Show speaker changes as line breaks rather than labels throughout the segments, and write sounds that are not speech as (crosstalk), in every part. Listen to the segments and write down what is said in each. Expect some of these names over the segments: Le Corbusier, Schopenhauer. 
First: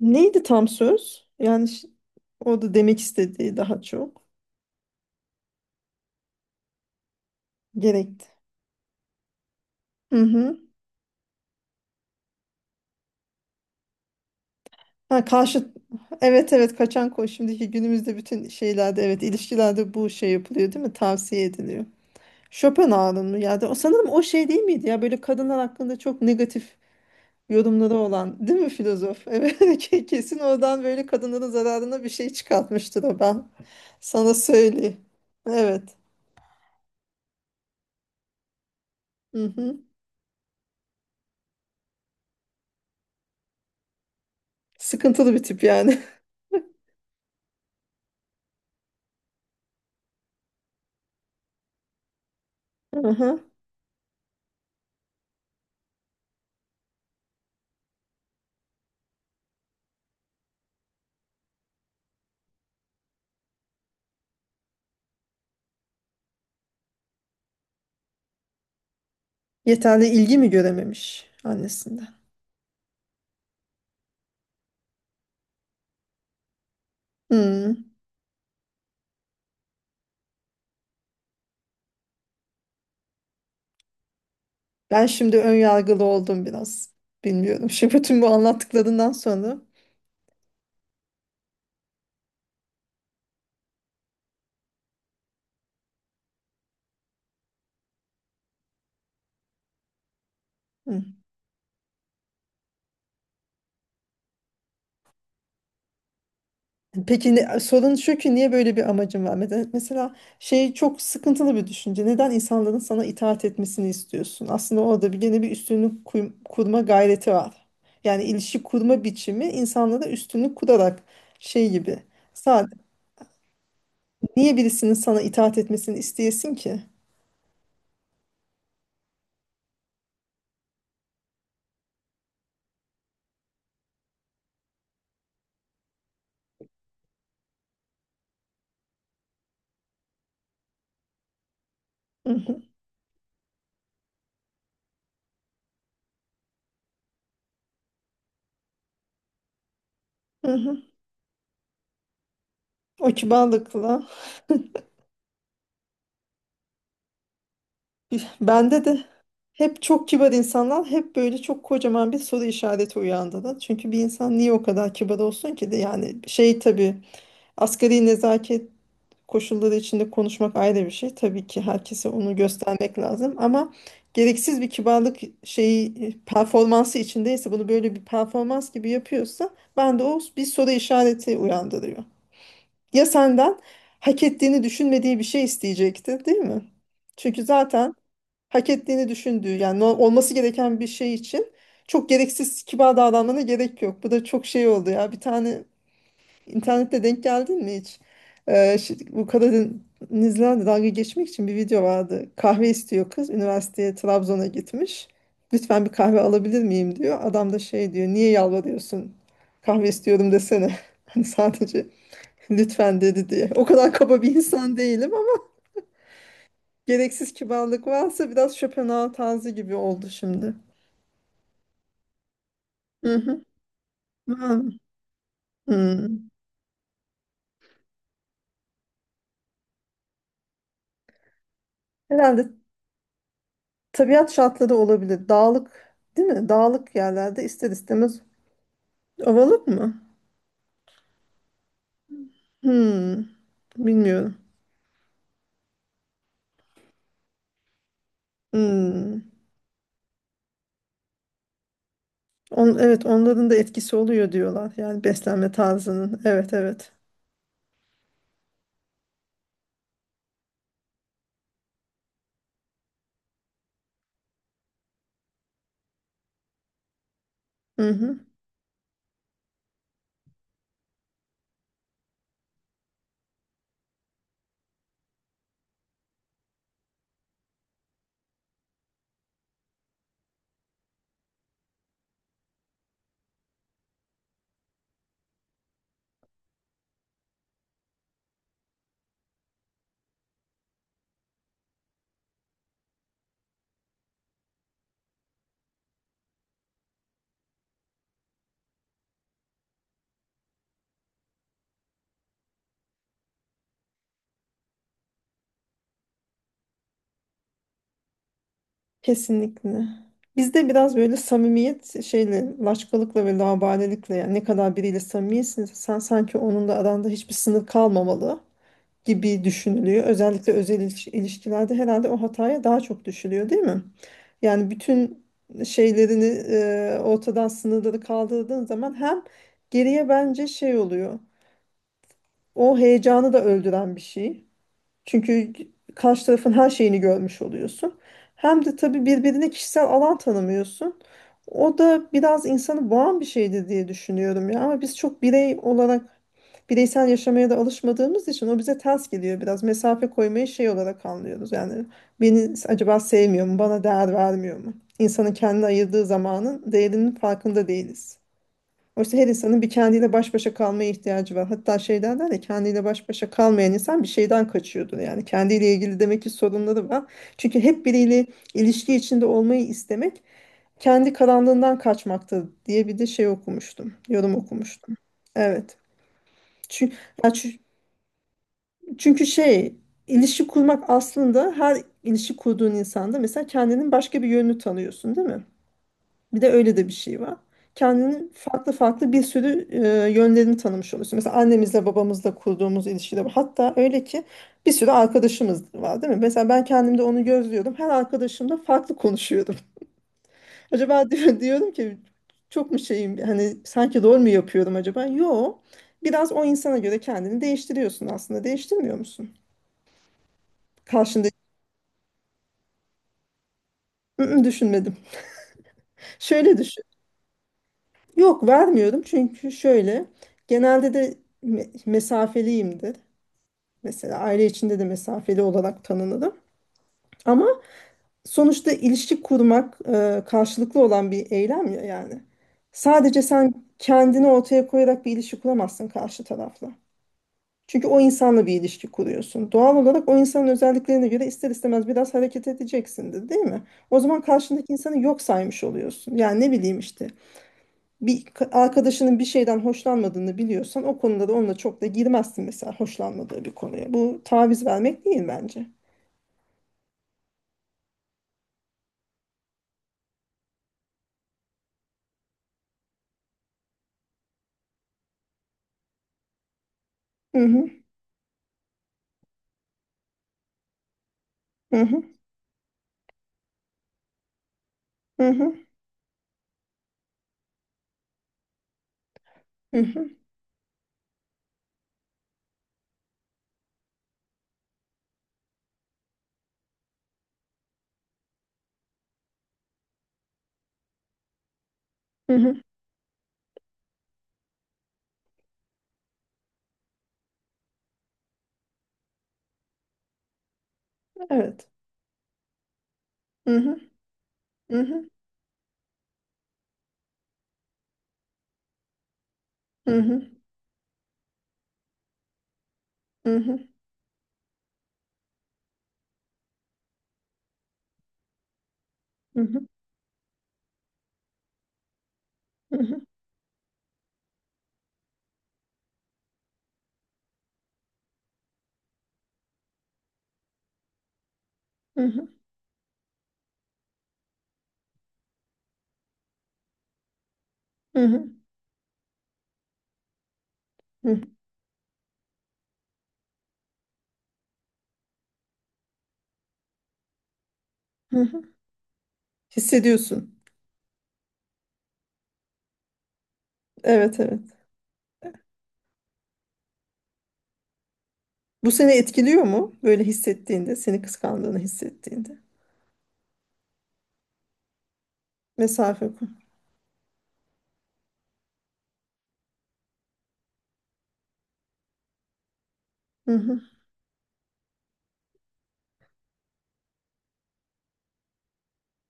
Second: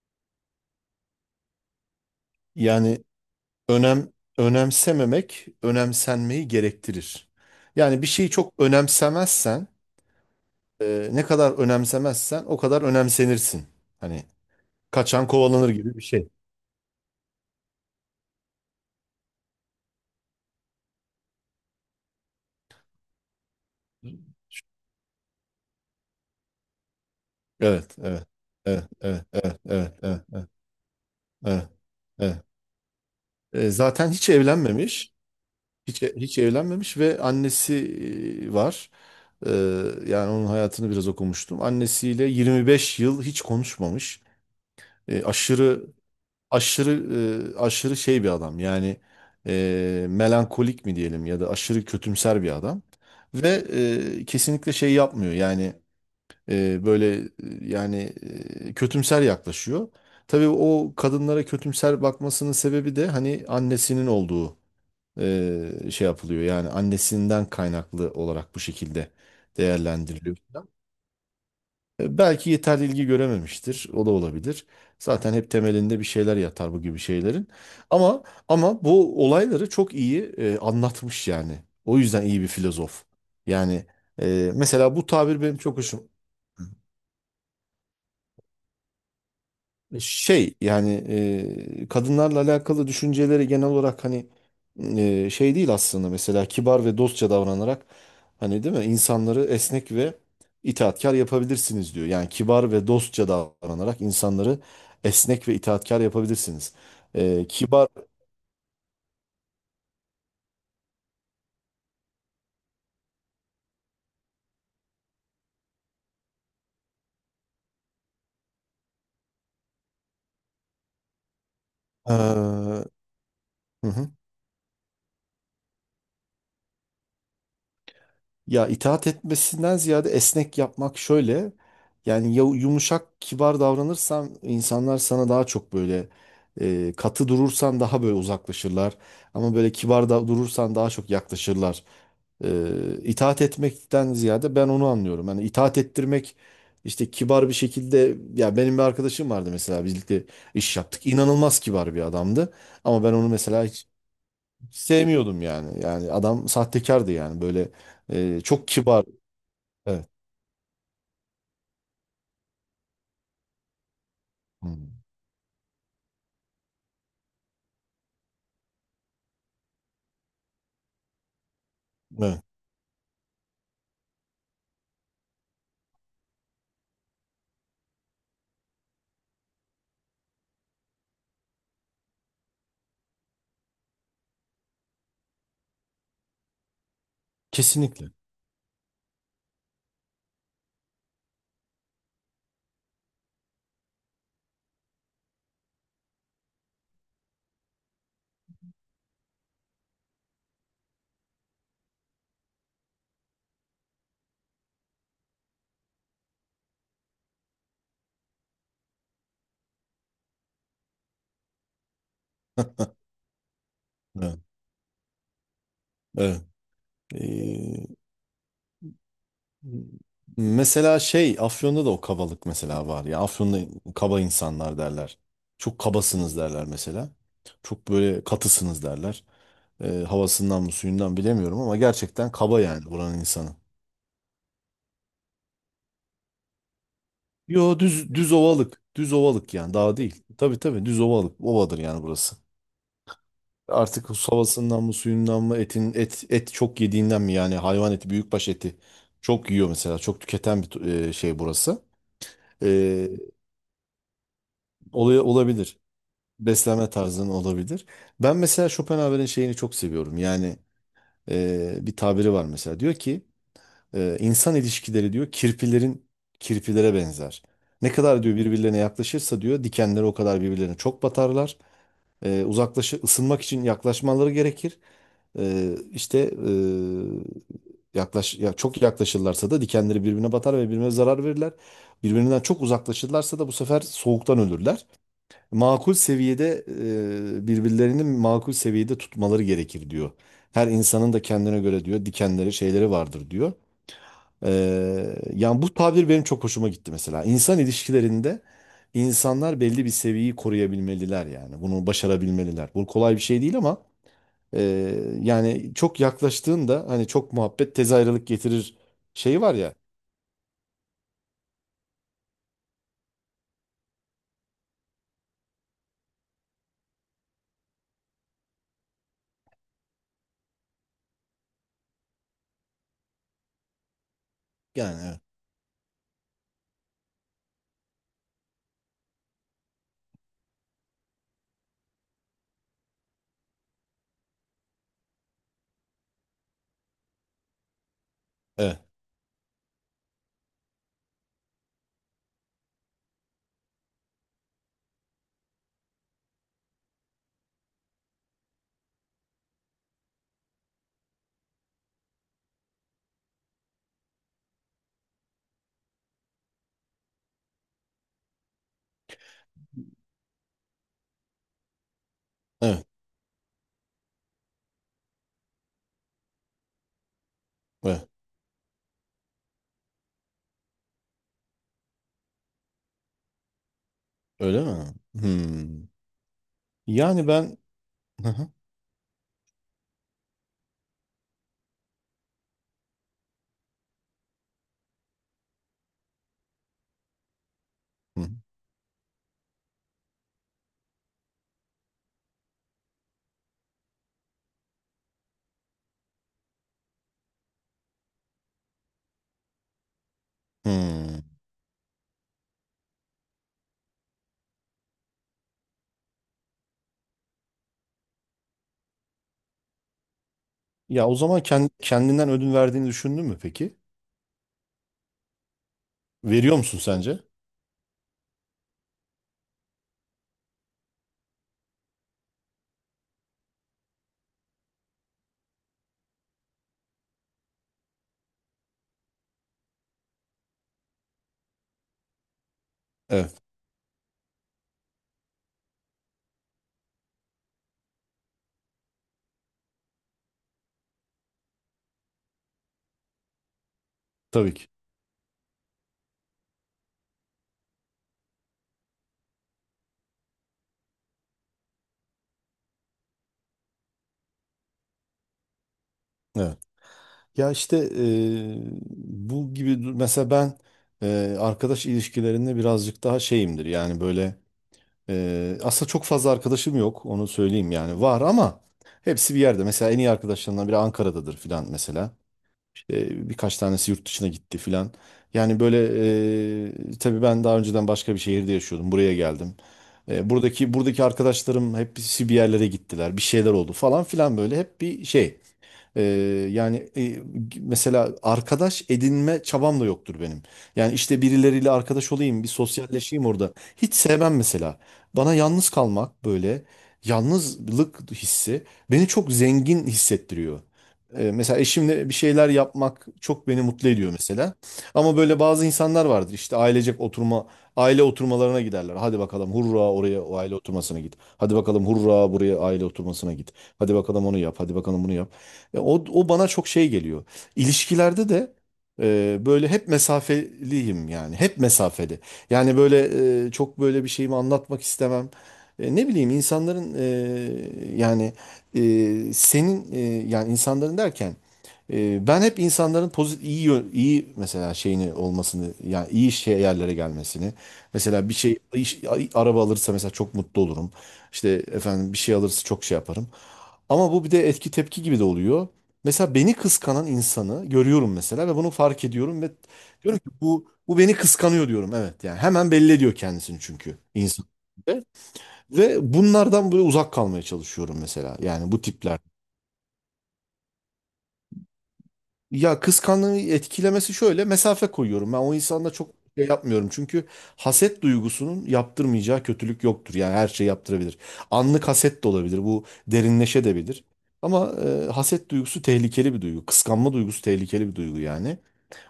Neydi tam söz? Yani o da demek
Yani
istediği daha
önem
çok.
önemsememek önemsenmeyi gerektirir. Yani bir
Gerekti.
şeyi çok önemsemezsen,
Hı hı.
ne kadar önemsemezsen o kadar önemsenirsin. Hani
Ha,
kaçan
karşı
kovalanır gibi bir şey.
evet evet kaçan koş. Şimdiki günümüzde bütün şeylerde evet ilişkilerde bu şey yapılıyor değil mi? Tavsiye ediliyor. Schopenhauer'ın mı ya? O sanırım o şey değil miydi ya? Böyle kadınlar hakkında çok negatif yorumları
Evet, evet,
olan değil mi
evet,
filozof?
evet, evet,
Evet (laughs)
evet, evet, evet,
kesin oradan böyle kadınların
evet,
zararına bir şey
evet.
çıkartmıştır o ben.
Zaten hiç
Sana söyleyeyim.
evlenmemiş,
Evet.
hiç evlenmemiş ve annesi var.
Hı
E,
hı.
yani onun hayatını biraz okumuştum. Annesiyle 25 yıl hiç konuşmamış. E,
Sıkıntılı bir tip
aşırı
yani.
aşırı aşırı şey bir adam yani melankolik mi diyelim ya da aşırı kötümser bir adam
(laughs) Hı
ve
hı.
kesinlikle şey yapmıyor yani böyle yani kötümser yaklaşıyor. Tabii o kadınlara kötümser bakmasının sebebi de hani annesinin olduğu şey yapılıyor yani annesinden kaynaklı olarak bu şekilde
Yeterli
değerlendiriliyor.
ilgi mi görememiş annesinden?
Belki yeterli ilgi görememiştir. O da olabilir. Zaten hep temelinde bir şeyler yatar bu gibi şeylerin.
Hmm.
Ama ama bu olayları çok iyi anlatmış yani. O yüzden iyi bir filozof. Yani mesela
Ben
bu
şimdi
tabir
ön
benim çok
yargılı
hoşum.
oldum biraz. Bilmiyorum. (laughs) Şimdi bütün bu anlattıklarından sonra.
Şey yani kadınlarla alakalı düşünceleri genel olarak hani şey değil aslında mesela kibar ve dostça davranarak hani değil mi insanları esnek ve itaatkar
Hmm.
yapabilirsiniz diyor. Yani kibar ve dostça davranarak insanları esnek ve itaatkar yapabilirsiniz.
Peki
E,
ne,
kibar
sorun şu ki niye böyle bir amacın var? Mesela şey çok sıkıntılı bir düşünce. Neden insanların sana itaat etmesini istiyorsun? Aslında orada bir gene bir üstünlük kurma gayreti var. Yani ilişki kurma biçimi insanlara üstünlük kurarak şey gibi.
e,
Sadece
hı hı.
niye birisinin sana itaat etmesini isteyesin ki?
Ya itaat etmesinden ziyade esnek yapmak şöyle. Yani yumuşak, kibar davranırsan insanlar sana daha çok böyle katı durursan daha böyle uzaklaşırlar. Ama böyle kibar da durursan daha çok yaklaşırlar.
Hı hı.
E, itaat etmekten ziyade ben onu anlıyorum. Yani itaat ettirmek işte kibar bir şekilde ya benim bir arkadaşım vardı mesela birlikte
Hı
iş
hı.
yaptık. İnanılmaz kibar bir adamdı. Ama
O
ben onu mesela hiç
kibarlıkla.
sevmiyordum yani. Yani adam sahtekardı yani böyle çok
Bende de
kibar.
hep
Evet.
çok kibar insanlar hep böyle çok kocaman bir soru işareti uyandırır. Çünkü bir insan niye o
Hmm.
kadar kibar olsun ki de yani şey tabii asgari nezaket koşulları içinde konuşmak ayrı bir şey. Tabii ki herkese onu
Evet.
göstermek lazım ama gereksiz bir kibarlık şeyi performansı içindeyse bunu böyle bir performans gibi yapıyorsa ben de o bir soru işareti uyandırıyor. Ya senden hak ettiğini düşünmediği bir şey isteyecekti, değil mi? Çünkü zaten
Kesinlikle.
hak ettiğini düşündüğü yani olması gereken bir şey için çok gereksiz kibar davranmana gerek yok. Bu da çok şey oldu ya. Bir tane internette denk geldin mi hiç? Ee, bu Karadenizlerle dalga geçmek için bir video vardı. Kahve istiyor kız. Üniversiteye Trabzon'a gitmiş. Lütfen bir kahve alabilir miyim diyor. Adam da şey diyor. Niye yalvarıyorsun? Kahve istiyorum desene. (laughs) Hani sadece lütfen dedi diye. O kadar kaba bir
Evet.
insan değilim ama (laughs)
Evet.
gereksiz kibarlık
Ee,
varsa biraz Schopenhauer tarzı gibi oldu şimdi.
mesela şey Afyon'da da o kabalık mesela var
Hı
ya.
hı.
Afyon'da kaba
Hı.
insanlar derler. Çok
Hı.
kabasınız derler mesela. Çok böyle katısınız derler. Havasından mı suyundan bilemiyorum ama gerçekten
Herhalde
kaba yani buranın insanı.
tabiat şartları olabilir. Dağlık, değil mi? Dağlık yerlerde ister
Yo, düz
istemez
düz ovalık. Düz ovalık
ovalık
yani
mı?
daha değil. Tabii tabii düz ovalık. Ovadır yani burası.
Hı.
Artık bu
Bilmiyorum.
havasından mı suyundan mı etin et et çok yediğinden mi yani hayvan eti büyükbaş eti
Hı.
çok yiyor mesela çok tüketen bir şey burası.
Evet
E,
onların da etkisi oluyor diyorlar. Yani
olay
beslenme
olabilir.
tarzının. Evet,
Beslenme
evet.
tarzının olabilir. Ben mesela Schopenhauer'in şeyini çok seviyorum. Yani bir tabiri var mesela diyor ki insan ilişkileri diyor kirpilerin kirpilere benzer.
Hı
Ne
hı.
kadar diyor birbirlerine yaklaşırsa diyor dikenleri o kadar birbirlerine çok batarlar. E, uzaklaşı ısınmak için yaklaşmaları gerekir. E, işte e, yaklaş ya çok yaklaşırlarsa da dikenleri birbirine batar ve birbirine zarar verirler. Birbirinden çok uzaklaşırlarsa da bu sefer soğuktan ölürler. Makul seviyede Birbirlerini makul seviyede tutmaları gerekir diyor. Her insanın da kendine göre diyor dikenleri şeyleri vardır diyor. Yani bu tabir benim çok hoşuma gitti mesela. İnsan ilişkilerinde insanlar belli bir seviyeyi koruyabilmeliler yani. Bunu başarabilmeliler. Bu kolay bir şey değil ama e, yani çok yaklaştığında hani çok muhabbet tez ayrılık getirir şeyi var ya.
Kesinlikle. Bizde biraz böyle samimiyet şeyle, laçkalıkla ve laubalilikle yani ne kadar biriyle samimiyesin sen sanki onun da aranda hiçbir sınır kalmamalı gibi düşünülüyor. Özellikle özel ilişkilerde herhalde o hataya daha çok düşülüyor değil mi? Yani
Yani
bütün şeylerini ortadan sınırları kaldırdığın zaman hem geriye bence şey oluyor. O heyecanı da öldüren bir şey. Çünkü karşı tarafın her şeyini görmüş oluyorsun. Hem de
evet,
tabii birbirine kişisel alan tanımıyorsun. O da biraz insanı boğan bir şeydir diye düşünüyorum ya. Ama biz çok birey olarak bireysel yaşamaya da alışmadığımız için o bize ters geliyor biraz. Mesafe koymayı şey olarak anlıyoruz. Yani beni acaba sevmiyor mu, bana değer vermiyor mu? İnsanın kendine ayırdığı zamanın değerinin farkında değiliz. Oysa her insanın bir kendiyle baş başa kalmaya ihtiyacı var. Hatta şey derler ya
evet,
kendiyle
evet,
baş başa kalmayan insan bir şeyden kaçıyordur. Yani kendiyle ilgili demek ki sorunları var. Çünkü hep
evet.
biriyle ilişki içinde olmayı istemek kendi karanlığından kaçmaktır diye bir de şey okumuştum. Yorum
Öyle mi?
okumuştum. Evet.
Hmm.
Çünkü,
Yani ben. Hı hı,
çünkü şey ilişki kurmak aslında her ilişki kurduğun insanda mesela kendinin başka bir yönünü tanıyorsun değil mi? Bir de öyle de bir şey var.
hı,
Kendinin farklı farklı bir sürü yönlerini tanımış oluyorsun. Mesela annemizle babamızla kurduğumuz ilişkide var. Hatta öyle ki bir sürü arkadaşımız var değil mi? Mesela ben kendimde onu gözlüyordum. Her arkadaşımla farklı konuşuyordum. (laughs) Acaba
hmm.
diyorum ki çok mu şeyim hani sanki rol mü yapıyorum acaba? Yo. Biraz o insana göre kendini değiştiriyorsun aslında. Değiştirmiyor musun?
Ya o
Karşında
zaman kendinden ödün verdiğini düşündün mü peki?
hı hı, düşünmedim.
Veriyor
Şöyle
musun
düşün.
sence?
Yok, vermiyorum çünkü şöyle. Genelde de mesafeliyimdir. Mesela aile içinde de mesafeli olarak tanınırım. Ama sonuçta ilişki kurmak karşılıklı olan bir eylem ya yani. Sadece
Evet,
sen kendini ortaya koyarak bir ilişki kuramazsın karşı tarafla. Çünkü o insanla bir ilişki kuruyorsun. Doğal olarak o insanın özelliklerine göre ister istemez biraz hareket edeceksindir, değil mi? O zaman
tabii ki.
karşındaki insanı yok saymış oluyorsun. Yani ne bileyim işte bir arkadaşının bir şeyden hoşlanmadığını biliyorsan o konuda da onunla çok da girmezsin mesela hoşlanmadığı bir konuya. Bu taviz vermek değil bence.
Evet. Ya işte bu gibi mesela ben, arkadaş ilişkilerinde birazcık daha şeyimdir yani böyle aslında çok fazla arkadaşım yok, onu
Hı hı,
söyleyeyim yani var ama hepsi bir yerde mesela en iyi arkadaşlarımdan biri Ankara'dadır filan
hı hı,
mesela. İşte birkaç tanesi yurt dışına gitti filan
hı hı,
yani böyle tabii ben daha önceden başka bir şehirde yaşıyordum, buraya geldim.
hı hı,
Buradaki arkadaşlarım hepsi bir yerlere gittiler, bir şeyler oldu falan filan, böyle hep bir şey. Ee, yani mesela arkadaş edinme çabam da yoktur benim. Yani işte birileriyle arkadaş
hı
olayım, bir
hı.
sosyalleşeyim orada. Hiç sevmem mesela. Bana yalnız kalmak böyle yalnızlık hissi beni çok zengin hissettiriyor. Mesela
Evet.
eşimle bir şeyler yapmak çok
Hı
beni
hı,
mutlu ediyor mesela.
hı hı,
Ama böyle bazı insanlar vardır işte aile oturmalarına giderler. Hadi bakalım hurra
hı
oraya
hı,
o aile oturmasına git. Hadi bakalım hurra buraya aile oturmasına
hı
git.
hı,
Hadi bakalım onu yap. Hadi bakalım bunu yap. E, O, o bana çok şey geliyor. İlişkilerde de
hı hı,
böyle hep mesafeliyim yani. Hep mesafeli.
hı
Yani
hı,
böyle çok böyle bir şeyimi anlatmak istemem. Ne bileyim insanların yani senin yani insanların derken
hı hı,
ben hep insanların pozitif iyi iyi mesela şeyini olmasını yani iyi şey yerlere gelmesini
hı hı, hı
mesela bir şey araba alırsa mesela çok mutlu olurum.
hı,
İşte efendim bir şey alırsa çok şey yaparım. Ama bu bir de etki tepki gibi de oluyor. Mesela beni kıskanan insanı görüyorum
hı hı.
mesela ve bunu fark ediyorum ve diyorum ki
Hissediyorsun.
bu beni kıskanıyor diyorum. Evet yani hemen belli ediyor kendisini çünkü
Evet, evet.
insan. Ve ve bunlardan böyle uzak kalmaya çalışıyorum mesela.
Bu
Yani bu
seni
tipler.
etkiliyor mu? Böyle hissettiğinde, seni kıskandığını hissettiğinde.
Ya kıskançlığı etkilemesi şöyle mesafe koyuyorum. Ben o insanla çok
Mesafe koy.
şey yapmıyorum. Çünkü haset duygusunun yaptırmayacağı kötülük yoktur. Yani her şey yaptırabilir. Anlık haset de olabilir. Bu
Hı hı,
derinleşebilir. Ama haset duygusu tehlikeli bir duygu. Kıskanma duygusu tehlikeli bir duygu yani.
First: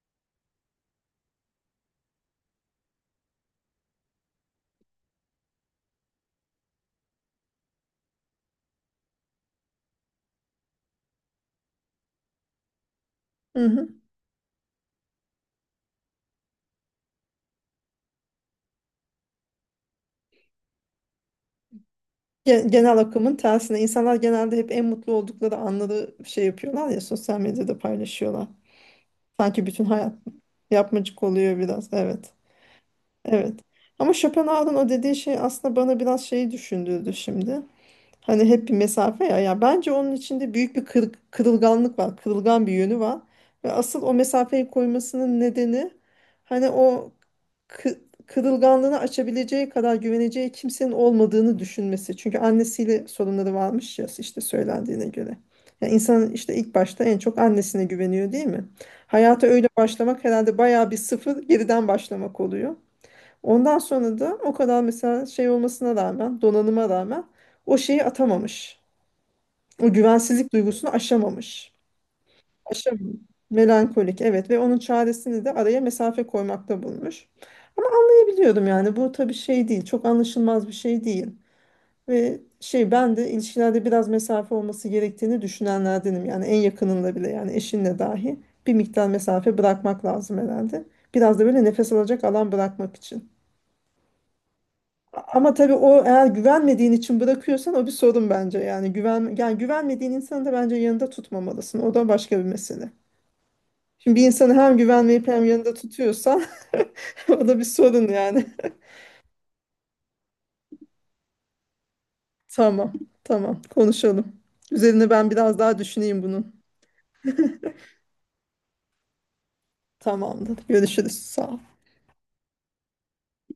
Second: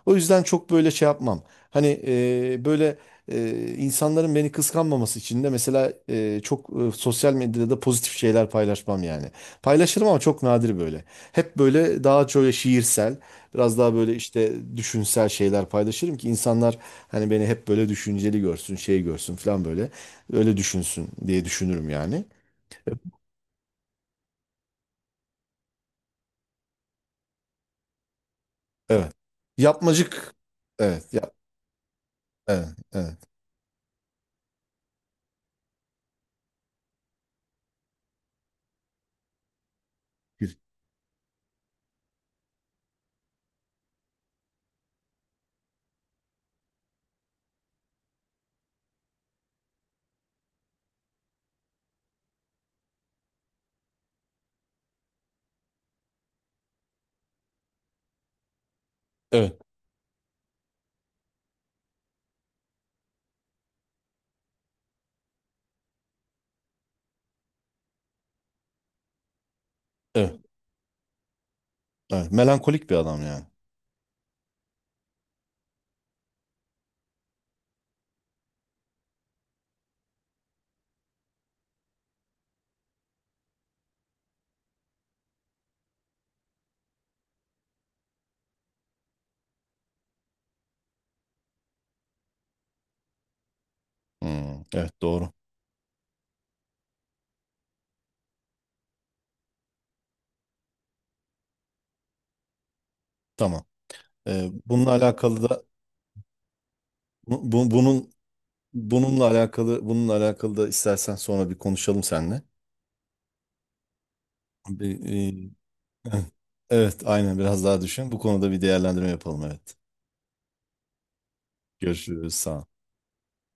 O yüzden çok böyle şey yapmam. Hani böyle insanların beni kıskanmaması için de mesela çok sosyal medyada da pozitif şeyler paylaşmam yani. Paylaşırım ama çok nadir böyle. Hep böyle daha şöyle şiirsel,
hı
biraz
hı.
daha böyle işte düşünsel şeyler paylaşırım ki insanlar hani beni hep böyle düşünceli görsün, şey görsün falan böyle. Öyle düşünsün diye düşünürüm yani.
Genel akımın tersine. İnsanlar genelde hep en mutlu oldukları anları şey yapıyorlar ya, sosyal medyada paylaşıyorlar.
Evet.
Sanki bütün hayat
Yapmacık. Evet.
yapmacık
Ya,
oluyor biraz. Evet.
evet. Evet.
Evet. Ama Schopenhauer'ın o dediği şey aslında bana biraz şeyi düşündürdü şimdi. Hani hep bir mesafe ya. Ya bence onun içinde
Evet.
büyük bir kırılganlık var. Kırılgan bir yönü var. Ve asıl o mesafeyi koymasının nedeni hani o kı- kırılganlığını açabileceği kadar güveneceği kimsenin olmadığını düşünmesi. Çünkü annesiyle sorunları varmış ya işte söylendiğine göre. Ya insan işte ilk başta en çok annesine güveniyor değil mi? Hayata
Evet.
öyle başlamak herhalde bayağı 1-0 geriden başlamak oluyor. Ondan sonra da o kadar mesela şey olmasına rağmen, donanıma rağmen o şeyi atamamış. O
Evet.
güvensizlik duygusunu aşamamış.
Evet. Melankolik bir
Aşamamış.
adam yani.
Melankolik, evet, ve onun çaresini de araya mesafe koymakta bulmuş. Ama anlayabiliyorum yani bu tabii şey değil, çok anlaşılmaz bir şey değil. Ve şey ben de ilişkilerde biraz mesafe olması gerektiğini düşünenlerdenim. Yani en yakınında bile yani eşinle dahi bir miktar mesafe bırakmak lazım herhalde. Biraz da böyle nefes alacak alan bırakmak için.
Hmm, evet doğru.
Ama tabii o eğer güvenmediğin için bırakıyorsan o bir sorun bence. Yani güven yani güvenmediğin insanı da bence yanında tutmamalısın. O da başka bir mesele.
Tamam.
Şimdi bir
Ee,
insanı hem
bununla
güvenmeyip hem
alakalı da
yanında tutuyorsan (laughs) o
bu,
da bir
bu-
sorun
bunun
yani.
bununla alakalı da istersen sonra bir konuşalım seninle.
(laughs) Tamam. Tamam. Konuşalım.
Bir,
Üzerine ben
e,
biraz daha
(clears throat)
düşüneyim bunun.
(laughs) evet aynen biraz daha düşün. Bu konuda bir değerlendirme yapalım evet.
Tamamdır. Görüşürüz. Sağ ol.
Görüşürüz, sağ ol.